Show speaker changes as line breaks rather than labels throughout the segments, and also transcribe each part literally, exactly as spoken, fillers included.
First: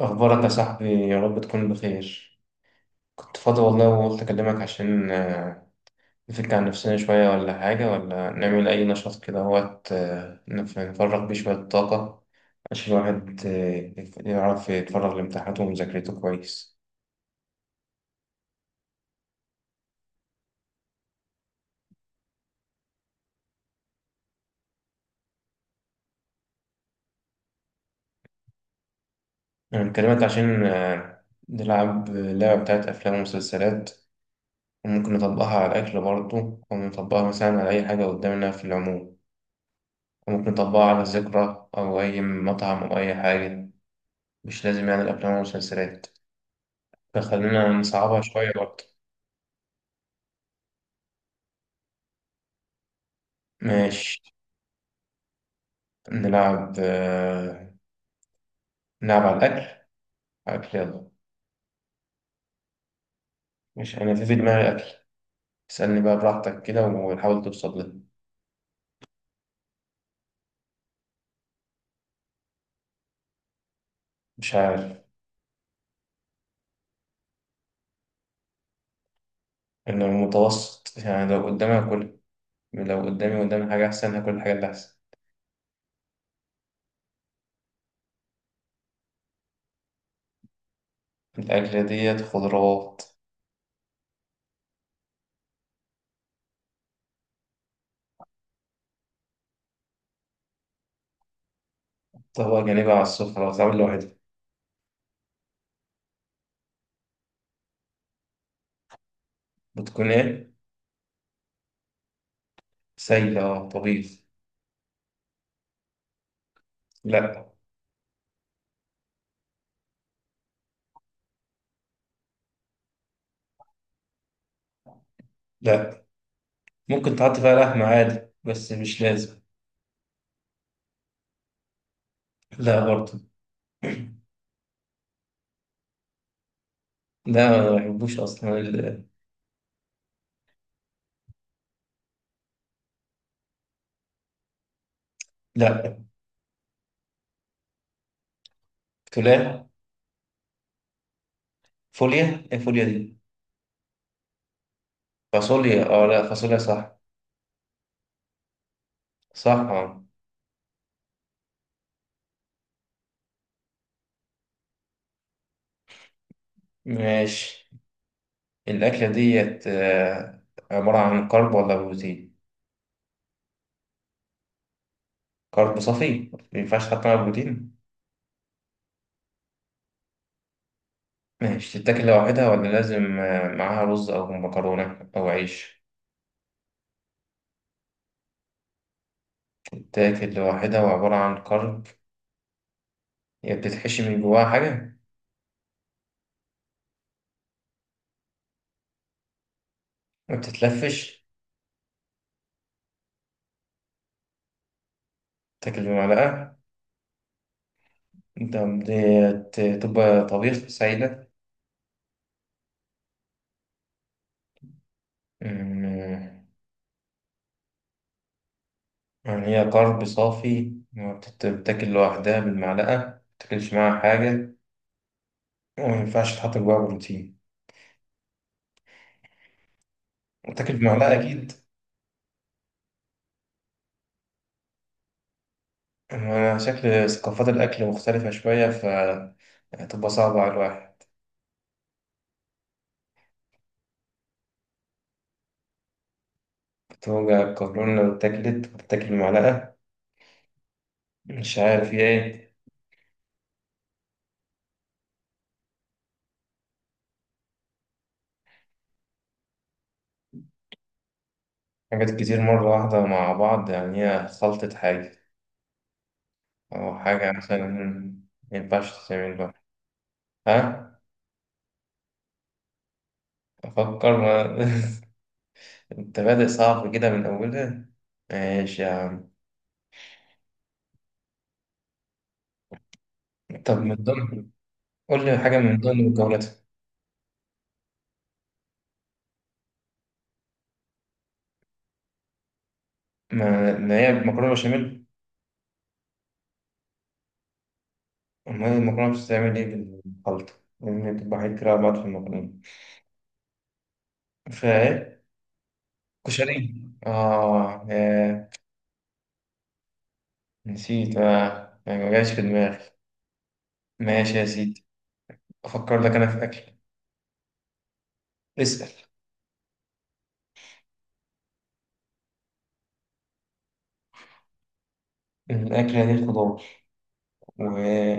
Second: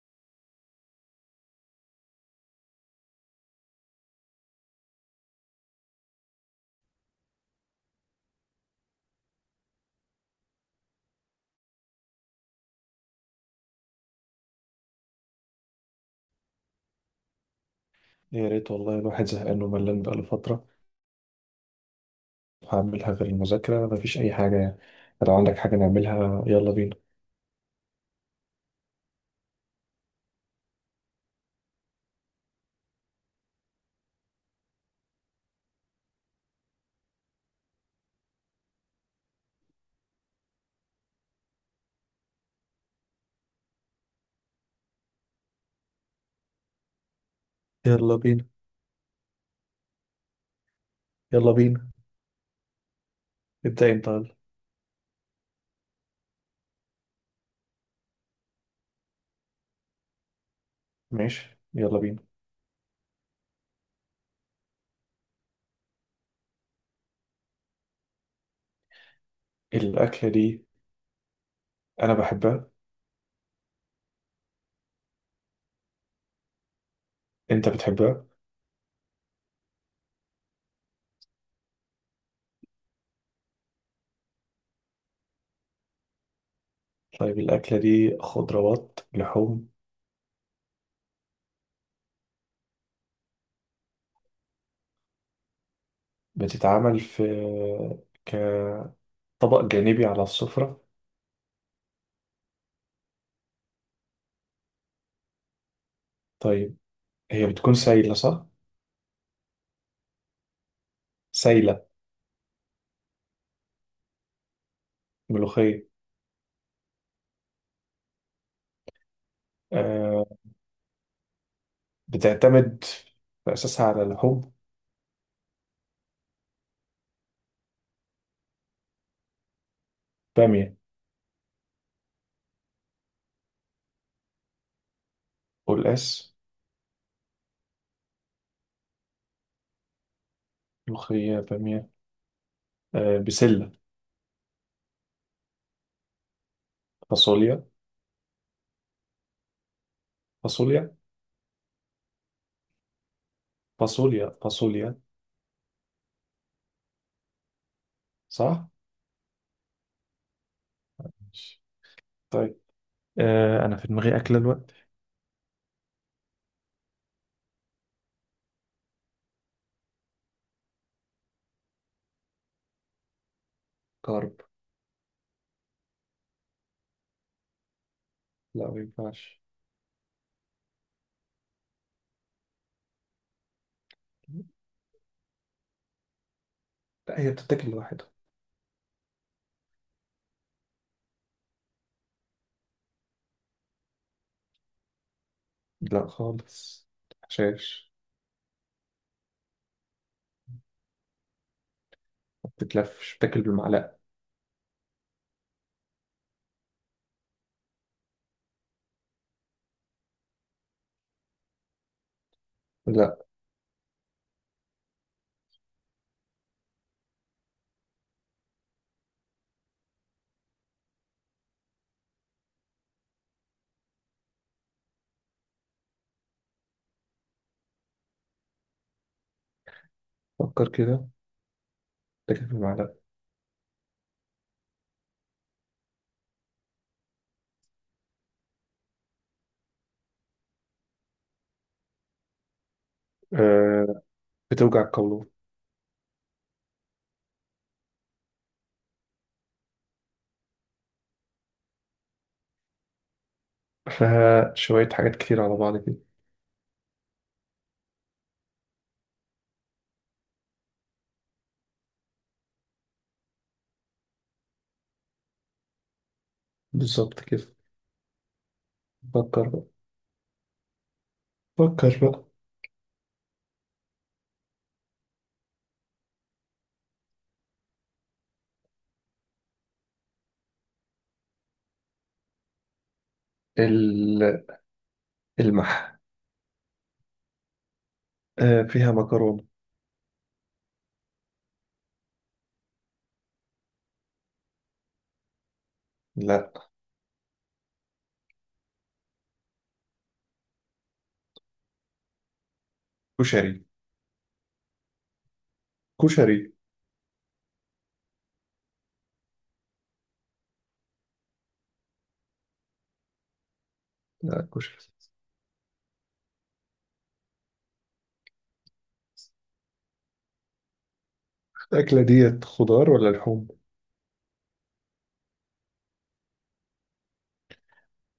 أخبارك يا صاحبي؟ يا رب تكون بخير. كنت فاضي والله وقلت أكلمك عشان آه، نفك عن نفسنا شوية، ولا حاجة، ولا نعمل أي نشاط كده وقت نفرغ بيه شوية طاقة، عشان الواحد آه، يعرف يتفرغ لامتحاناته ومذاكرته كويس.
يا ريت والله الواحد زهقان وملان بقاله فترة. هعملها غير المذاكرة مفيش أي حاجة يعني. لو عندك حاجة نعملها يلا بينا.
أنا بكلمك عشان آه، نلعب لعبة بتاعت أفلام ومسلسلات، وممكن نطبقها على الأكل برضه، ونطبقها مثلا على أي حاجة قدامنا في العموم، وممكن نطبقها على ذكرى أو أي مطعم أو أي حاجة. مش لازم يعني الأفلام والمسلسلات، فخلينا
يلا
نصعبها
بينا،
شوية برضه.
يلا بينا. ابدأ انت
ماشي.
يلا.
نلعب آه، نلعب على الأكل. أكل، يلا.
ماشي يلا بينا.
مش أنا في في دماغي أكل. اسألني بقى براحتك كده وحاول توصل لي.
الأكلة دي أنا بحبها.
مش عارف،
أنت بتحبها؟
إنه المتوسط، يعني لو قدامي هاكل، لو قدامي قدامي حاجة أحسن هاكل الحاجة اللي أحسن.
طيب الأكلة دي خضروات، لحوم؟
الأكلة ديت خضروات.
بتتعمل في كطبق جانبي على السفرة؟
طبق جانبي على السفرة، بتتعمل لوحدها.
طيب هي بتكون سايلة صح؟
بتكون إيه؟
سايلة.
سايلة، آه، طبيخ.
ملوخية؟
لأ.
أه، بتعتمد في أساسها على لحوم؟
لأ، ممكن تحط فيها لحمة عادي بس مش لازم.
بامية؟
لا برضه.
قلقاس؟
ده ما بحبوش اصلا ال-
ملوخية، بامية، آه بسلة،
لا.
فاصوليا،
تولاه.
فاصوليا،
فوليا، ايه فوليا دي؟
فاصوليا، فاصوليا،
فاصوليا، اه لا فاصوليا صح.
صح؟
صح، اه.
ماشي. طيب آه أنا في دماغي أكلة الوقت.
ماشي. الاكله ديت آه، عباره عن كرب ولا بروتين؟
كارب.
كرب صافي، ما ينفعش تحط معاها بروتين.
لا ما ينفعش.
ماشي، تتاكل لوحدها ولا لازم آه، معاها رز او مكرونه او عيش؟
لا هي بتتاكل لوحدها.
تتاكل لوحدها وعباره عن كرب. هي بتتحشي من جواها حاجه؟
لا خالص. شاش.
ما بتتلفش.
ما بتتلفش بتاكل بالمعلقة.
تاكل بمعلقه انت؟ بتبقى طبيخ سايله؟
لا.
أمم، يعني هي طرب صافي، ما بتت- بتاكل لوحدها بالمعلقة، ما بتاكلش معاها حاجة، وما ينفعش تحط جواها بروتين،
فكر
وتاكل
كده.
بمعلقة أكيد.
بتاكل بالمعلقة.
أنا شكل ثقافات الأكل مختلفة شوية، فتبقى صعبة على الواحد.
آه، بتوجع القولون.
بتوجع القولون لو اتاكلت؟ بتاكل بمعلقة، مش عارف هي إيه.
فيها شوية حاجات كتير على بعض كده.
حاجات كتير مرة واحدة مع بعض، يعني هي خلطة حاجة أو
بالظبط
حاجة
كده.
مثلا، ما ينفعش تتعمل
فكر
لوحدها.
بقى،
ها؟
فكر بقى.
أفكر ما انت بادئ صعب كده من اولها. ماشي يا عم. طب من
ال-
ضمن، قول لي حاجه من
المح.
ضمن مكوناتها.
آه فيها مكرونة.
ما ما هي مكرونه بشاميل؟
لا.
امال المكرونه بتتعمل ايه بالخلطه؟ لان بتبقى حاجات كتير على بعض في المكرونه.
كشري،
فايه؟
كشري.
كشري؟ اه يا، نسيت، اه يعني ما جاش في دماغي. ماشي يا
لا كشري.
سيدي. افكر لك انا في اكل. اسال.
الأكلة ديت خضار ولا لحوم؟
الاكله دي خضار،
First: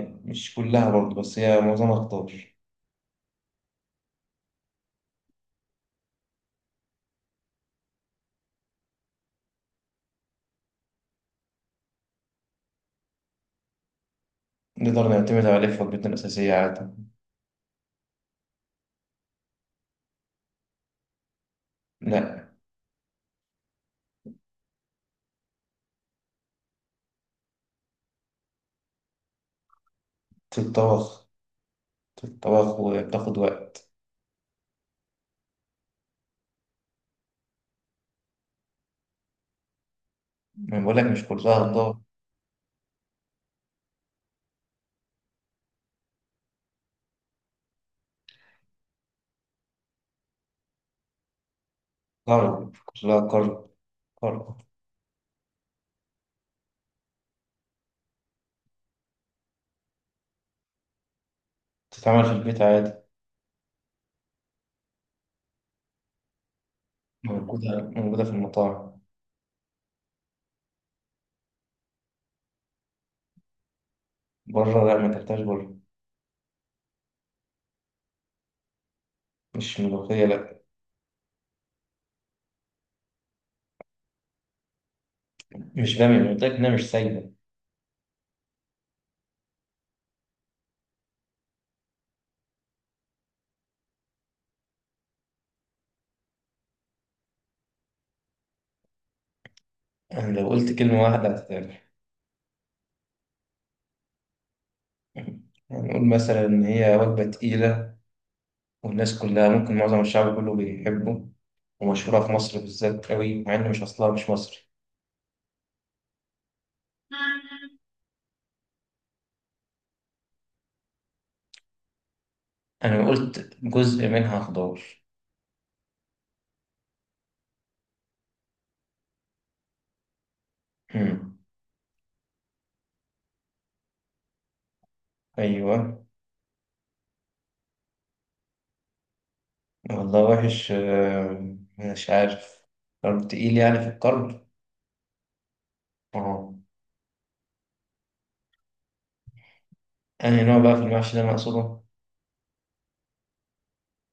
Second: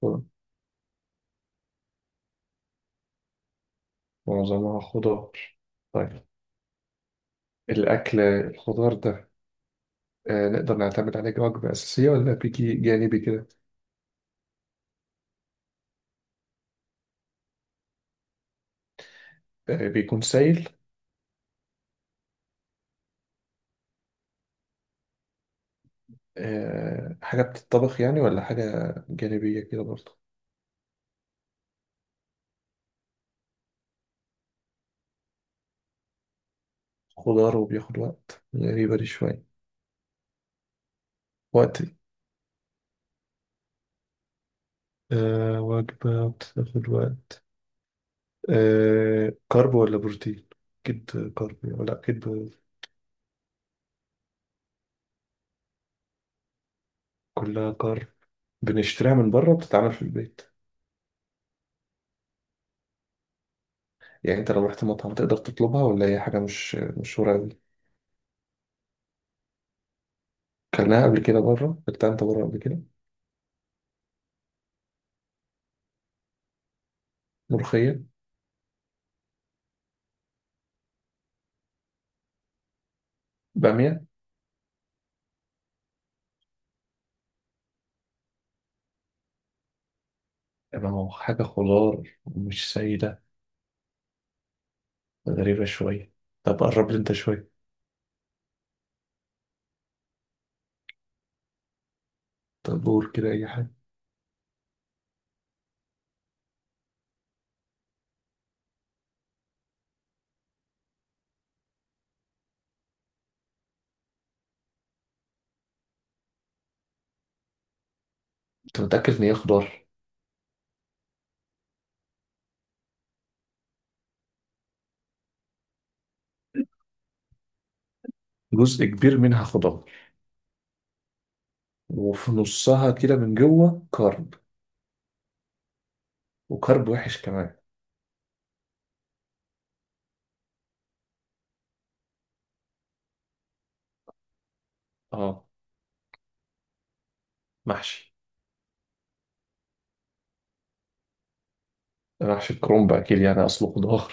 خضار.
كلها برضه بس هي معظمها خضار.
معظمها خضار. طيب الأكل الخضار ده آه نقدر نعتمد عليه كوجبة أساسية ولا بيجي جانبي كده؟
نقدر نعتمد عليه في وجبتنا الاساسيه عادي.
آه بيكون سائل؟
لا.
آه حاجة بتتطبخ يعني ولا حاجة جانبية كده برضه؟
في الطبخ، الطبخ وبتاخد وقت.
خضار وبياخد وقت، غريبة دي شوية.
يعني بقول لك مش كلها مم.
وقت إيه؟
ضغط.
آه وجبة بتاخد وقت. آه كارب ولا بروتين؟ أكيد كارب ولا أكيد.
ضرب كلها كرب. كرب.
كلها كارب. بنشتريها من بره بتتعمل في البيت؟
بتتعمل في البيت عادي.
يعني انت لو رحت مطعم تقدر تطلبها ولا هي حاجة مش مشهورة أوي؟
موجودة موجودة في المطاعم.
كلناها قبل كده بره، اكلتها انت بره قبل كده؟
بره؟ لا، ما تحتاج بره.
ملوخية؟
مش ملوخية، لا.
بامية؟
مش بامية، أنا قلت لك إنها مش سايبة.
يبقى ما هو حاجة خضار مش سيدة، غريبة شوية. طب قرب لي انت شوية.
أنا لو قلت كلمة واحدة هتتعمل.
طب قول كده أي حاجة.
يعني نقول مثلا إن هي وجبة تقيلة، والناس كلها ممكن، معظم الشعب كله بيحبه، ومشهورة في مصر بالذات قوي، مع إن مش أصلها، مش مصري.
أنت متأكد إن هي خضار؟
أنا قلت جزء منها خضار.
جزء كبير منها خضار.
أمم.
وفي نصها كده من جوه كرب.
أيوه.
وكرب وحش كمان.
والله وحش، آه، مش عارف. طب تقيل يعني في القلب؟
اه.
اه.
محشي.
أنهي نوع بقى في المحشي اللي أنا أقصده؟
محشي الكرنب أكيد يعني أصله خضار.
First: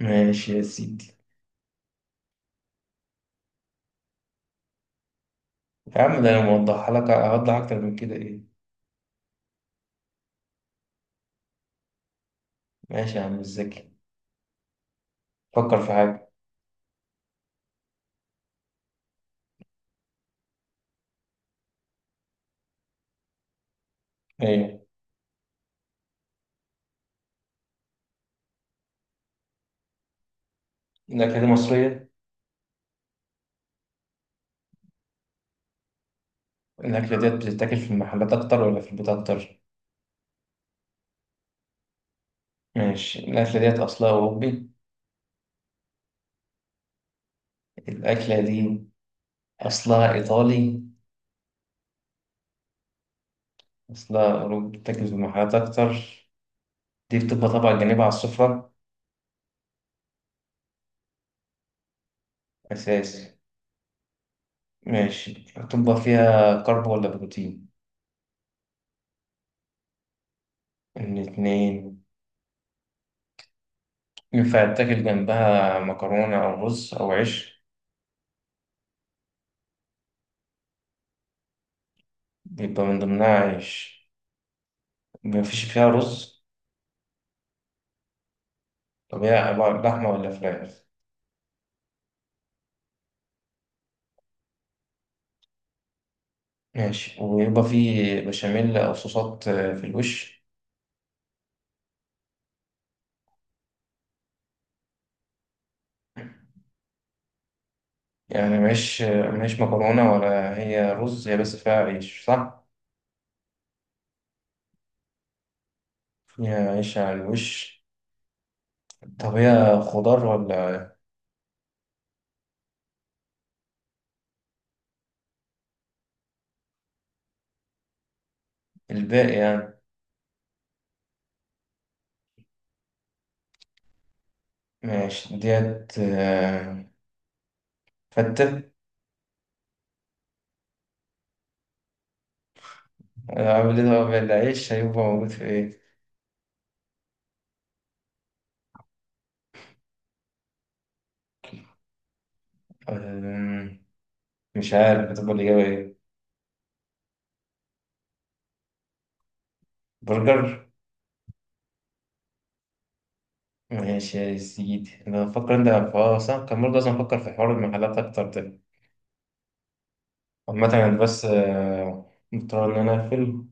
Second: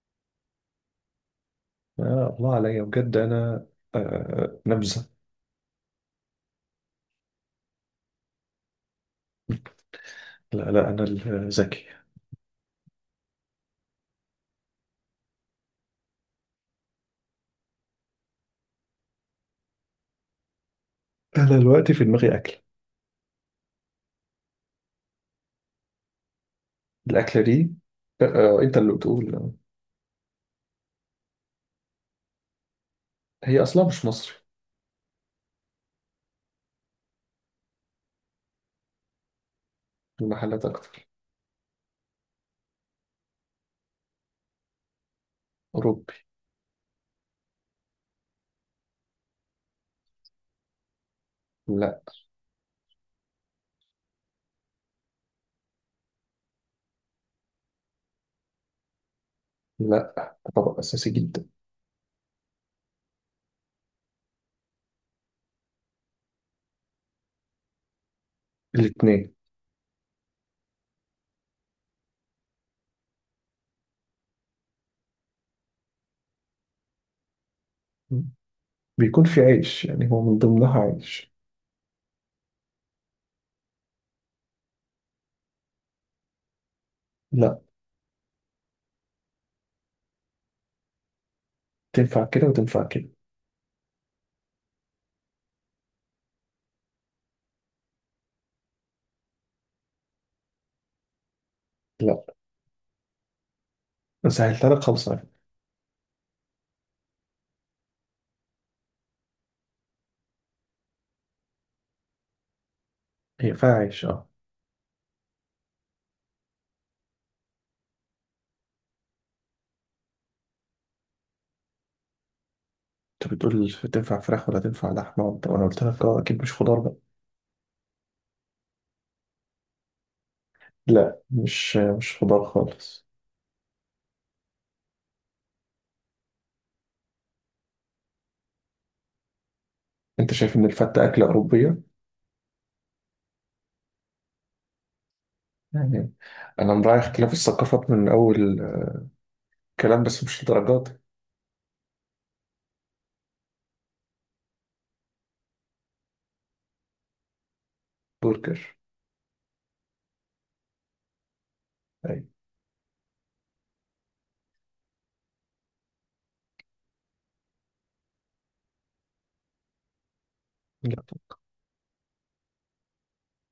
ماشي يا سيدي.
آه الله عليا بجد أنا، آه نبذة.
يا عم ده أنا موضحها لك أوضح أكتر من كده إيه؟
لا لا أنا الذكي.
ماشي يا عم، مش ذكي. فكر في حاجة.
انا دلوقتي في دماغي اكله.
إيه؟
الاكله دي، آه، آه، انت اللي بتقول آه،
الأكلة دي مصرية.
هي اصلا مش مصري.
الأكلة ديت بتتاكل في المحلات أكتر ولا في البيت أكتر؟
المحلات اكتر.
ماشي الأكلة ديت أصلها أوروبي.
اوروبي.
الأكلة دي أصلها إيطالي.
لا.
أصلها أوروبي، بتتاكل في المحلات أكتر. دي بتبقى طبعا جانبها على السفرة.
لا طبق اساسي جدا.
أساسي. ماشي، هتبقى فيها كرب ولا بروتين؟
الاثنين.
الاتنين. ينفع يتاكل جنبها مكرونة أو رز أو عيش؟
بيكون في عيش، يعني هو من ضمنها عيش.
يبقى من ضمنها عيش، مفيش فيها رز.
لا.
طب هي عبارة- لحمة ولا فراخ؟
تنفع كده وتنفع كده.
ماشي، ويبقى فيه بشاميل أو صوصات آه، في الوش؟
لا. سهلتها لك خالص على فكرة.
يعني مش مش مكرونة ولا هي رز، هي بس فيها عيش صح؟
هي فيها عيش اه.
فيها عيش على الوش. طب هي خضار ولا؟
انت بتقول تنفع فراخ ولا تنفع لحمه، وانت وانا قلت لك اه اكيد مش خضار بقى.
الباقي يعني.
لا مش مش خضار خالص.
ماشي، ديت آه، فتة.
انت شايف ان الفته اكله اوروبيه
آه، عامل ايه بقى العيش، هيبقى موجود في ايه؟
يعني؟ انا مراعي اختلاف الثقافات من اول كلام بس مش الدرجات دي.
أمم، مش عارف هتبقى الإجابة ايه؟
برجر.
برجر؟
أيوة.
ماشي يا سيدي، أنا بفكر، أنت اه صح، كان برضه لازم أفكر في حوار المحلات أكتر ده. عامة أنا بس
لا،
آه، مضطر إن أنا أقفل،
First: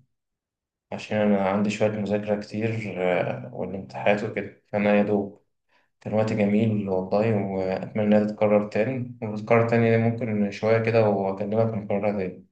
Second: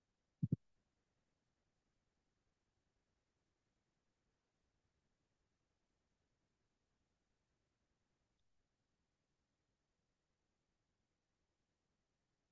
عشان أنا عندي شوية مذاكرة كتير، آه، والامتحانات وكده، فأنا يا دوب. كان وقت جميل والله، وأتمنى إنها تتكرر تاني، وتتكرر تاني ممكن شوية كده، وأكلمك نكررها تاني.